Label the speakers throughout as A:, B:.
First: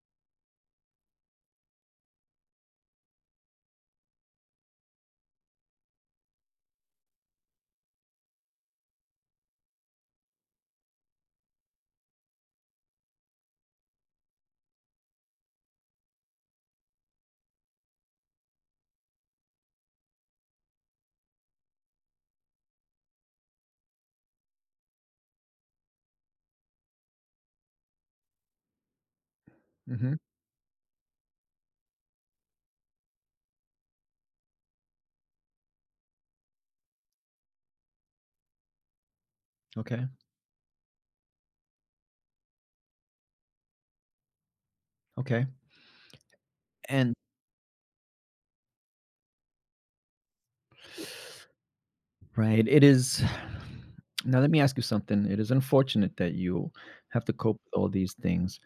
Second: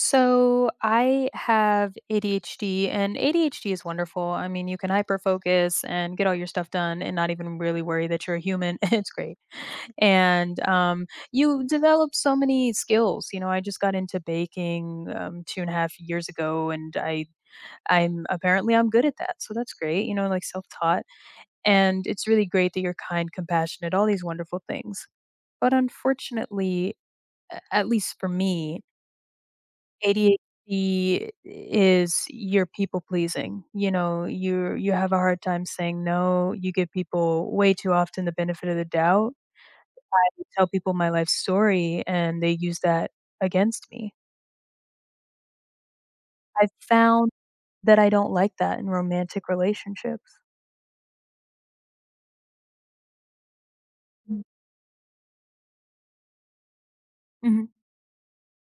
A: So I have ADHD, and ADHD is wonderful. I mean, you can hyperfocus and get all your stuff done and not even really worry that you're a human. It's great. And You develop so many skills. You know, I just got into baking two and a half years ago, and I'm apparently I'm good at that. So that's great, you know, like self-taught. And it's really great that you're kind, compassionate, all these wonderful things. But unfortunately, at least for me,
B: Mhm.
A: ADHD is you're people pleasing. You know, you have a hard time saying no. You give people way too often the benefit of the doubt.
B: Okay.
A: I would tell people my life story and they use that against me.
B: Okay.
A: I've
B: And
A: found that I don't like that in romantic relationships.
B: right, it is Now
A: Mm,
B: let me ask you something. It is unfortunate that you have to cope
A: mhm,
B: with all these things,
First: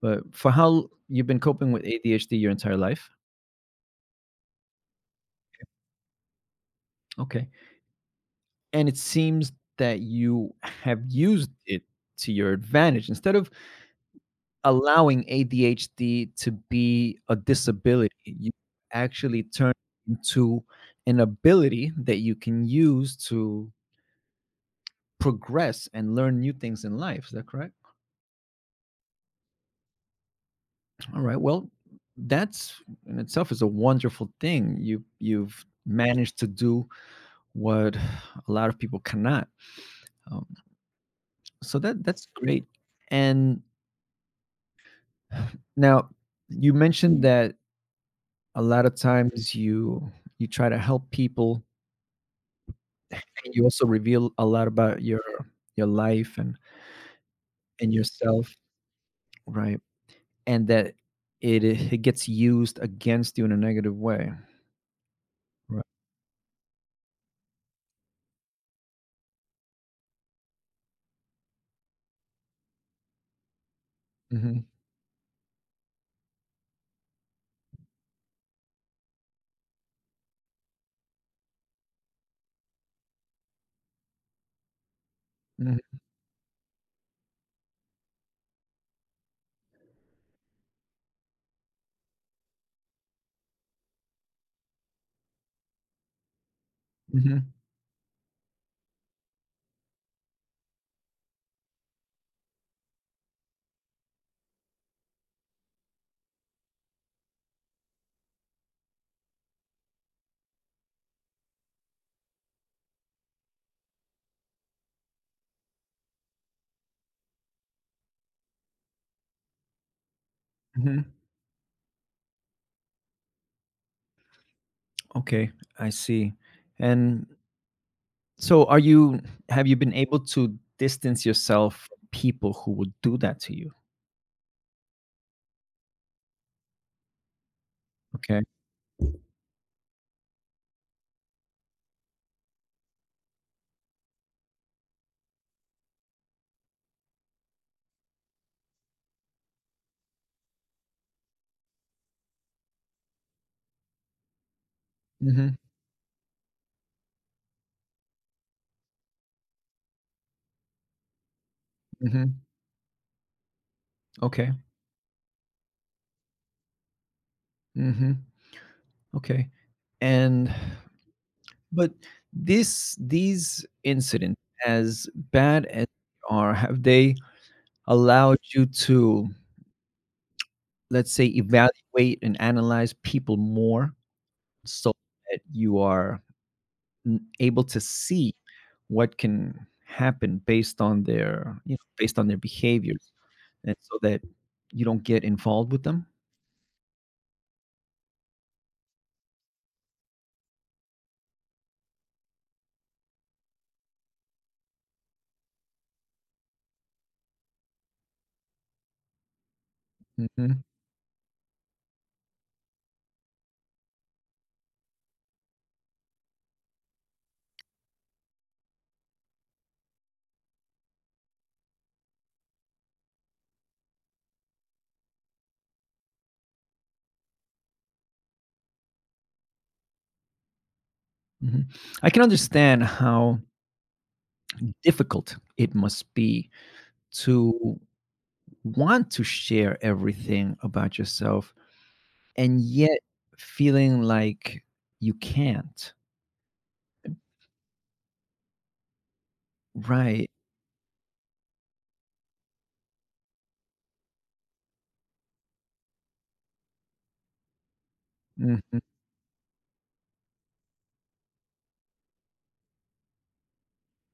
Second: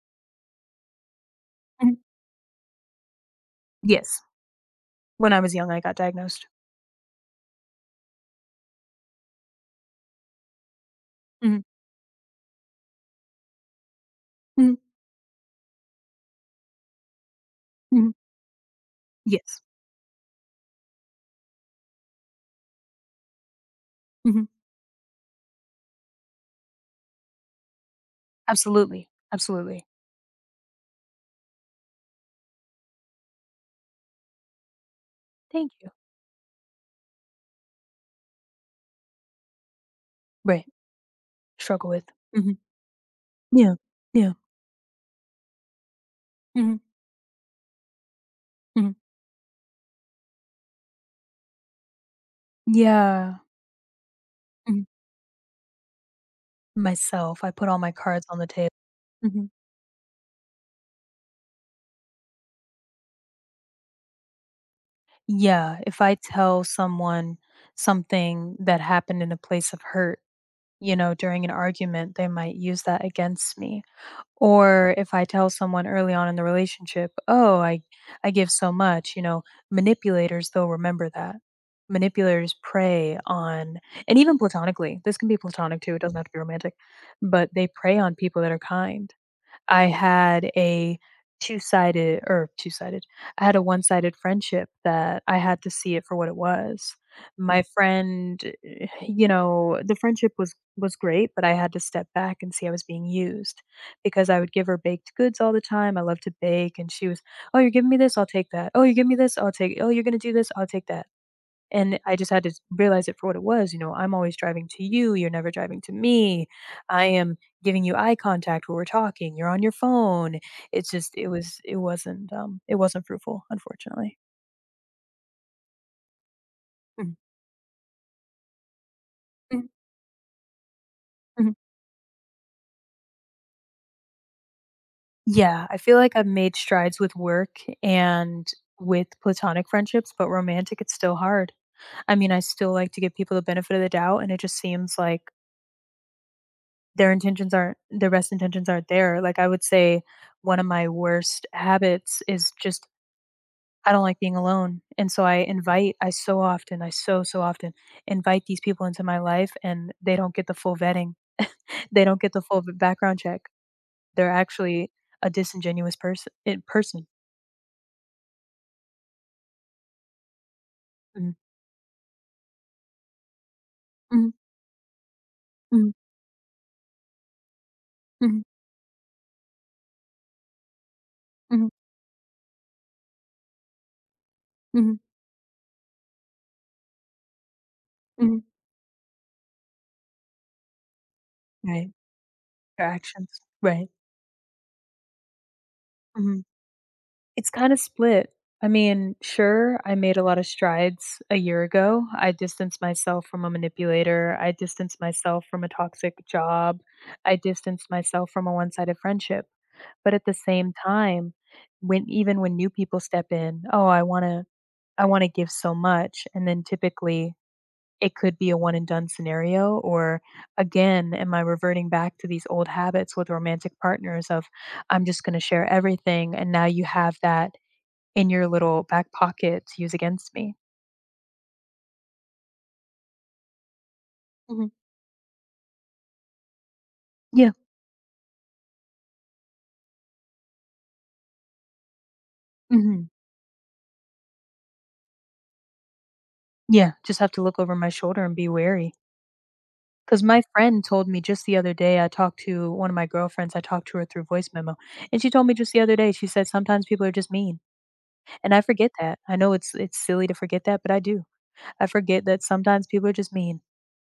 B: but for how you've been coping with
A: mhm.
B: ADHD your entire life?
A: Yes. When I was young, I got diagnosed.
B: Okay. And it seems that you have used
A: Mhm,
B: it to your advantage instead of
A: mhm,
B: allowing ADHD to be a
A: mhm.
B: disability, you actually
A: Yes.
B: turn it into an ability that you can use to
A: Mhm.
B: progress and learn new things in life. Is that correct?
A: Absolutely. Absolutely.
B: All right. Well, that's in itself is a wonderful thing. You've
A: Thank you.
B: managed to do what a lot of people cannot. Um,
A: Right.
B: so
A: Struggle
B: that
A: with.
B: that's
A: Mhm.
B: great. And
A: Yeah. Yeah.
B: now you
A: Mhm.
B: mentioned that a lot
A: Mhm.
B: of times you try to help people
A: Yeah.
B: and you also reveal a lot
A: Mhm.
B: about your life and
A: Myself, I put all
B: and
A: my cards on the
B: yourself,
A: table. Mhm.
B: right? And that it gets used against you in a negative way.
A: Yeah, if I tell someone something that happened in a place of hurt, you know, during an argument, they might use that against me.
B: Right.
A: Or if I tell someone early on in the relationship, "Oh, I give so much," you know, manipulators, they'll remember that. Manipulators prey on and even platonically, this can be platonic too,
B: Mhm,
A: it doesn't have to be romantic, but they prey on people that are kind. I had a two-sided or two-sided I had a one-sided friendship that I had to see it for what it was.
B: mhm,
A: My friend, you know, the friendship was great, but I had to step back and see I was being used because I would give her baked goods all the time. I love to bake and she was, "Oh, you're giving me this? I'll take that. Oh, you give me this? I'll take Oh, you're gonna do this? I'll take that." And I just had to realize it for what it was, you know, "I'm always driving to you, you're never driving to me. I am giving you eye contact when we're talking, you're on your phone." It's
B: mhm.
A: just it was it wasn't, it wasn't fruitful, unfortunately.
B: Okay, I see.
A: Mhm,
B: And so are you have
A: mhm,
B: you been able to distance
A: mhm.
B: yourself from people who would do that to you?
A: Yeah, I feel like I've made strides with work
B: Okay.
A: and with platonic friendships, but romantic, it's still hard. I mean, I still like to give people the benefit of the doubt, and it just seems like their best intentions aren't there. Like, I would say one of my worst habits is just I don't like being alone. And so I
B: Mhm,
A: invite I so often, I so, so often invite these people into my life and they don't get the full vetting. They don't get
B: mhm.
A: the full b background check. They're
B: Okay.
A: actually a disingenuous person.
B: Mhm. Okay. And
A: Mhm.
B: but this these
A: Mhm.
B: incidents, as bad as
A: Mhm.
B: they are, have they allowed
A: Mhm.
B: you to, let's say,
A: Mhm.
B: evaluate and analyze people more so
A: Mhm.
B: that you are able to see
A: Mhm.
B: what can happen based on their, you know,
A: Right.
B: based on their
A: Their
B: behaviors,
A: actions.
B: and
A: Right.
B: so that you don't get involved with them?
A: Mhm. It's kinda split. I mean, sure, I made a lot of strides a year ago. I distanced myself from a manipulator. I distanced myself from a toxic job. I distanced myself from a one-sided friendship. But at the
B: Hmm.
A: same time, when even when new people step in, "Oh, I wanna give so much," and then typically it could be a one and done scenario or again, am I reverting back to these old habits with romantic partners of, "I'm just gonna share everything," and now you have that in your little back pocket to use against me.
B: Hmm. I can understand how
A: Mhm.
B: difficult it must be
A: Yeah.
B: to want to share everything about yourself and yet
A: Mhm.
B: feeling like you can't,
A: Yeah, just have to look over my shoulder and be wary. Because
B: right?
A: my friend told me just the other day, I talked to one of my girlfriends, I talked to her through voice memo, and she told me just the other day, she said, "Sometimes people are just mean." And I
B: Hmm.
A: forget that. I know it's silly to forget that, but I do. I forget that sometimes people are just mean,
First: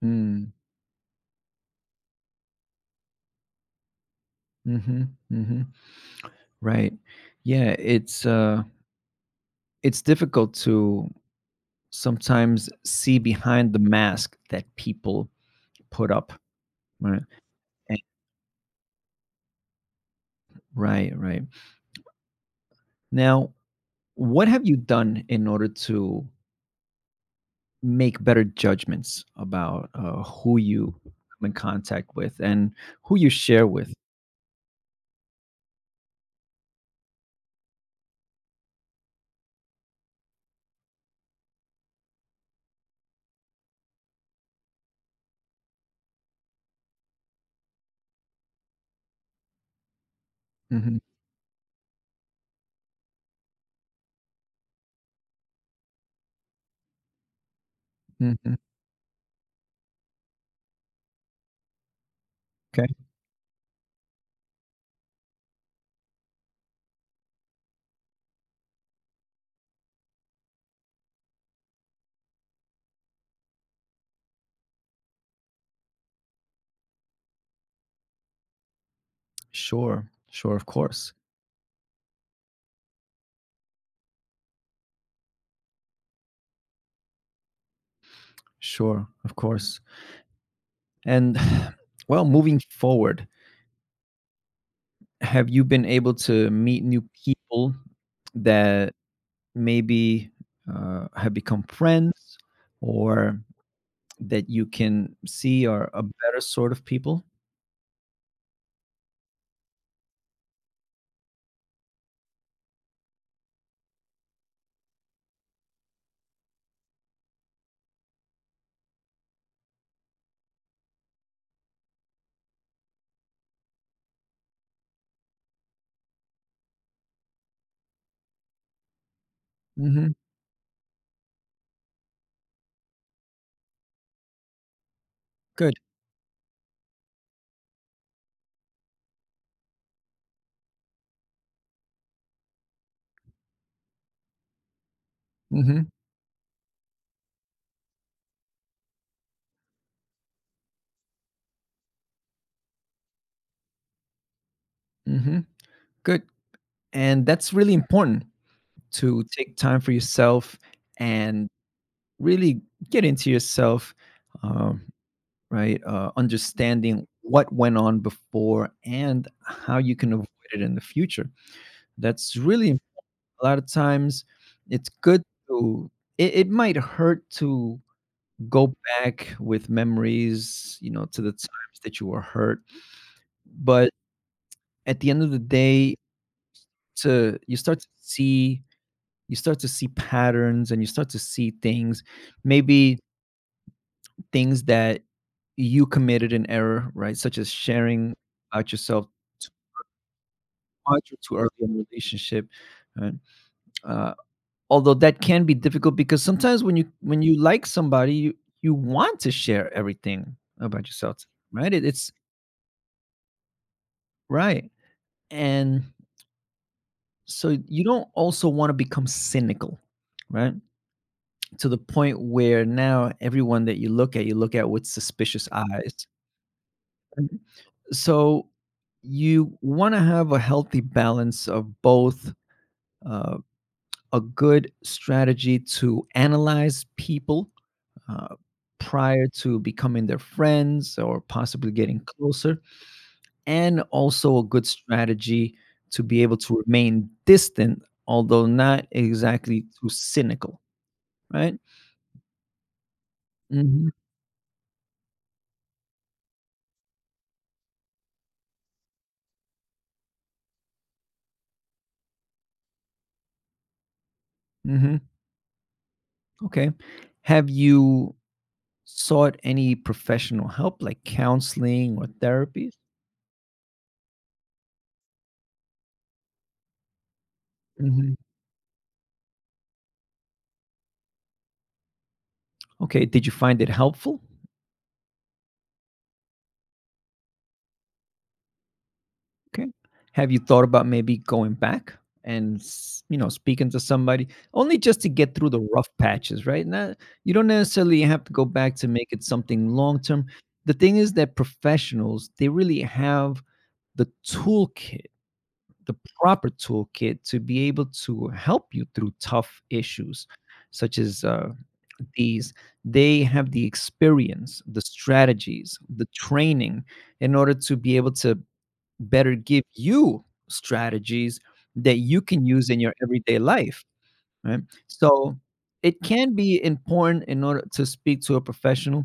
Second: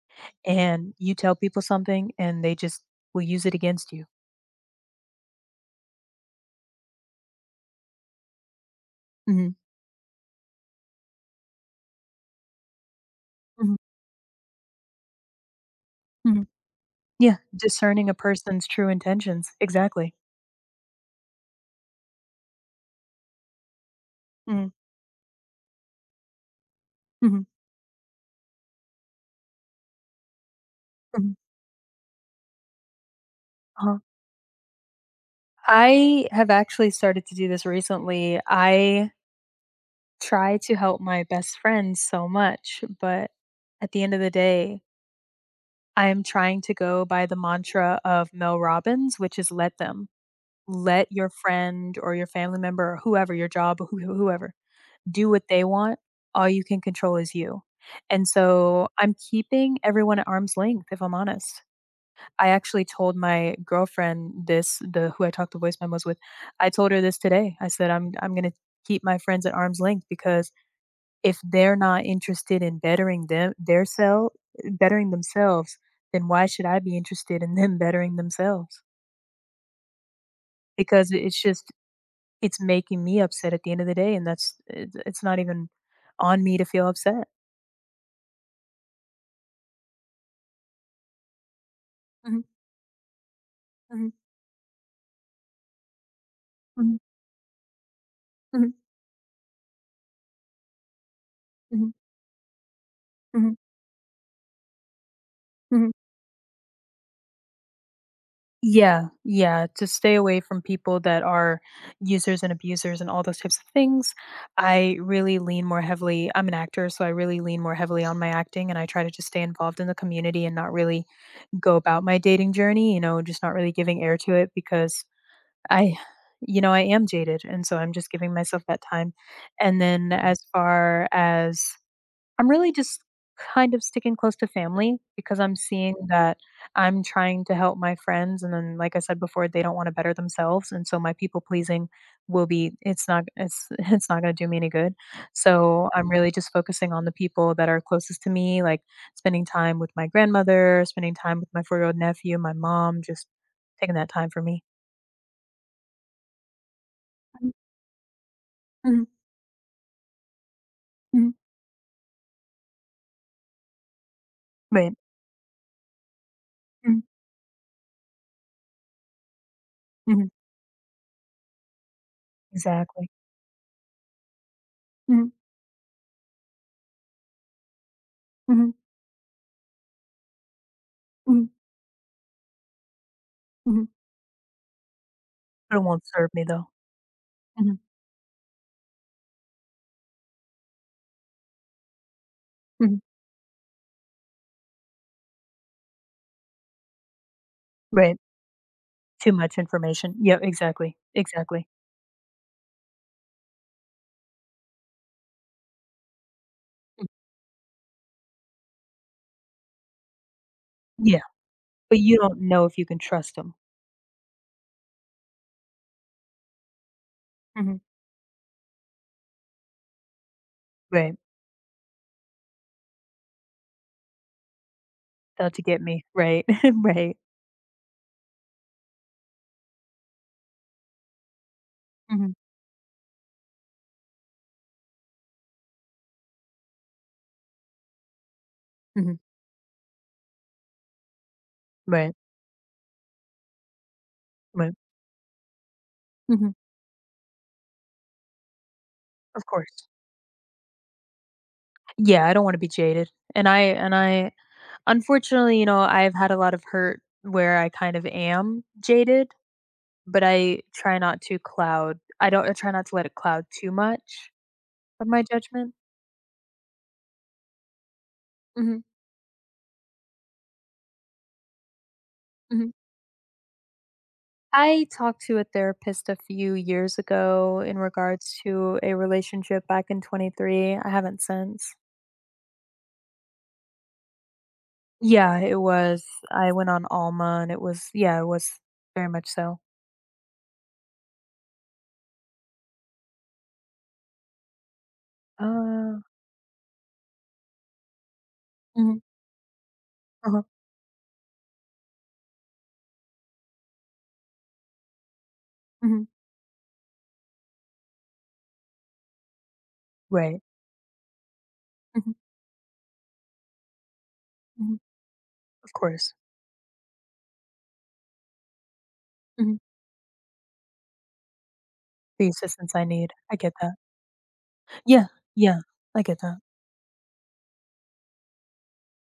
B: Hmm.
A: and you tell people something, and they just will use it against you.
B: Hmm. Right. Yeah,
A: Mhm.
B: it's difficult to sometimes see behind
A: Mhm.
B: the mask that people put up.
A: Mhm.
B: Right.
A: Yeah,
B: And-
A: discerning a person's true intentions. Exactly.
B: Right, right. Now, what have
A: Mhm.
B: you done in order to
A: Mhm.
B: make better judgments about who you
A: Mhm.
B: come in contact with and who you share with?
A: Uh-huh. I have actually started to do this recently. I try to help my best friends so much, but at the end of the day, I am trying to go by the mantra of Mel Robbins, which is let them.
B: Hmm.
A: Let your friend or your family member or whoever, your job, whoever, do what they want. All you can control is you. And
B: Hmm.
A: so I'm keeping everyone at arm's length, if I'm honest. I actually
B: Okay.
A: told my girlfriend this, the who I talked the voice memos with. I told her this today. I said, "I'm gonna keep my friends at arm's length because if they're not interested in bettering them their self, bettering themselves, then why should I be interested in them bettering themselves?
B: Sure. Sure. Of
A: Because
B: course.
A: it's making me upset at the end of the day, and that's it's not even on me to feel upset."
B: Sure. Of course. And well,
A: Mhm,
B: moving forward,
A: mhm,
B: have you been able to meet
A: mhm,
B: new people
A: mhm,
B: that maybe have become
A: mhm,
B: friends, or
A: mhm,
B: that you can see are
A: mhm.
B: a better sort of people?
A: Yeah, yeah, to stay away from people that are users and abusers and all those types of things. I'm an actor, so I really lean more heavily on my acting, and I try to just stay involved in the community and not really go about my dating journey, you know, just not really giving air to it because I you know, I am jaded, and so I'm just giving myself that time. And then
B: Hmm.
A: as far as I'm really just kind of sticking close to family because I'm
B: Good.
A: seeing that I'm trying to help my friends, and then, like I said before, they don't wanna better themselves, and so my people pleasing will be it's not it's it's not gonna do me any good.
B: Hmm.
A: So, I'm really just focusing on the people that are closest to me, like, spending time with my grandmother, spending time with my four-year-old nephew, my mom, just taking that time for me.
B: Hmm. Good. And
A: Mhm,
B: that's really important,
A: mhm,
B: to take time for yourself
A: mhm,
B: and really get into yourself, um,
A: right,
B: right?
A: mhm,
B: Understanding what went on before and how you can avoid
A: mhm,
B: it in the future. That's really, a
A: exactly.
B: lot of times it's good
A: Mhm,
B: to, it might hurt to
A: mhm,
B: go back with memories, you know, to the
A: mhm,
B: times that you were hurt,
A: mhm,
B: but at the end of the
A: but it
B: day,
A: won't serve me, though.
B: to you
A: Mhm,
B: start to see, you start to see patterns and you start to see things, maybe
A: mhm.
B: things that you committed an error, right? Such as sharing
A: Right,
B: about yourself
A: too
B: too
A: much information. Yeah, exactly,
B: much or too early
A: exactly.
B: in a relationship, right? Uh, although that can be difficult because sometimes when you
A: Mm,
B: when you like somebody, you want to share everything about yourself,
A: yeah,
B: right? It,
A: but
B: it's
A: you don't know if you can trust 'em.
B: right. And so
A: Mhm.
B: you don't also want to become cynical, right?
A: Right,
B: To the point where now everyone that you look at with suspicious
A: how to get me?"
B: eyes.
A: Right, right.
B: Mhm. So you want to have a healthy balance of both,
A: Mhm,
B: uh, a good strategy to analyze people, uh,
A: mhm.
B: prior to becoming their friends or possibly getting
A: Right,
B: closer, and also a good
A: right.
B: strategy to be able
A: Mhm.
B: to remain distant, although not
A: Of
B: exactly
A: course.
B: too cynical, right?
A: Yeah, I don't wanna be jaded, and I
B: Mhm,
A: and I unfortunately, you know, I've had a lot of hurt where I kind of am jaded, but I try not to let it cloud too much
B: mhm,
A: of my judgment.
B: okay. Have you
A: Mhm,
B: sought any professional help, like counseling or therapies?
A: mhm. I talked to a therapist a few years ago in
B: Mhm.
A: regards to a relationship back in '23. I haven't since.
B: Okay, did you find it helpful?
A: Yeah, it was. I went on Alma and yeah, it was very much so.
B: Okay. Have you thought about maybe going back and you know, speaking to somebody only just to get through the rough
A: Uh,
B: patches, right? Not, you don't necessarily have to go back to
A: hmm
B: make it something long term.
A: uh-huh,
B: The thing is that professionals, they really have the toolkit, the
A: hmm
B: proper toolkit to be able to help you through tough issues
A: Right.
B: such as,
A: hmm
B: these. They have the experience,
A: hmm
B: the
A: Of
B: strategies, the
A: course.
B: training in order to be able to better
A: hmm
B: give you strategies that you
A: The
B: can use
A: assistance
B: in
A: I
B: your
A: need. I
B: everyday
A: get that.
B: life, right?
A: Yeah,
B: So
A: yeah,
B: it
A: I get
B: can
A: that.
B: be important in order to speak to a professional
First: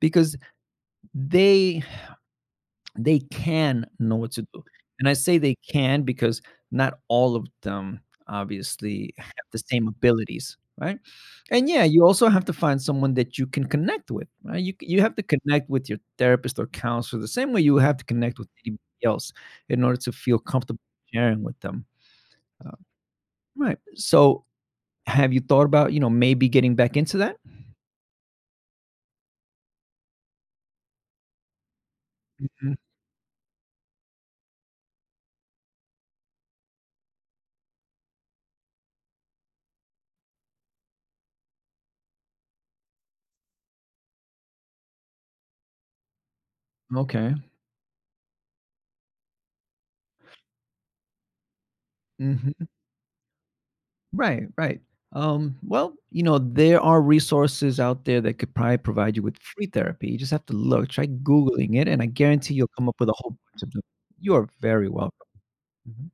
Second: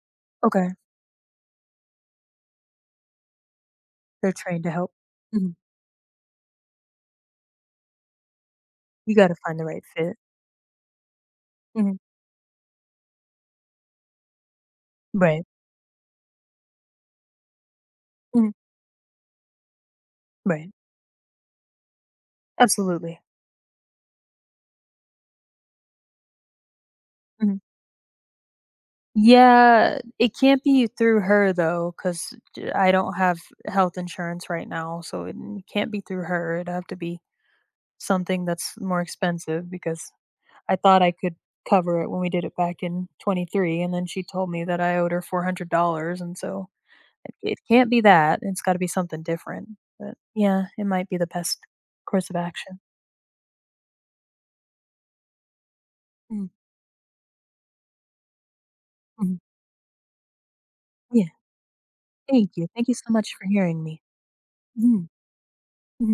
B: because
A: Okay.
B: they they can know what
A: They're
B: to do.
A: trained to help.
B: And I say
A: hmm
B: they can because not all of them obviously
A: You got to
B: have the
A: find the right
B: same
A: fit.
B: abilities, right? And yeah,
A: hmm
B: you also have to find someone that you can connect with, right? You you have to
A: Right.
B: connect with your therapist or counselor the same way you have to connect with
A: hmm
B: anybody else in order to feel
A: Right.
B: comfortable sharing with them. Uh,
A: Absolutely.
B: right. So have you thought about, you know, maybe getting back into that?
A: Yeah, it can't be through her though, because
B: Mhm.
A: I don't have health insurance right now, so it n can't be through her, it'd have to be something that's more expensive because I thought I could cover it when we did it back in '23, and then she told me that I owed her $400, and so
B: Okay.
A: it can't be that, it's gotta be something different, but yeah, it might be the best course of action.
B: Right, right. Well, you know,
A: Mm,
B: there are resources out there that could probably provide you with
A: mhm,
B: free therapy. You just have to look, try
A: yeah,
B: Googling it, and I guarantee you'll come
A: thank you
B: up with
A: so
B: a
A: much
B: whole
A: for
B: bunch of them.
A: hearing me.
B: You are very
A: Mhm,
B: welcome.
A: mhm.
B: Mm-hmm.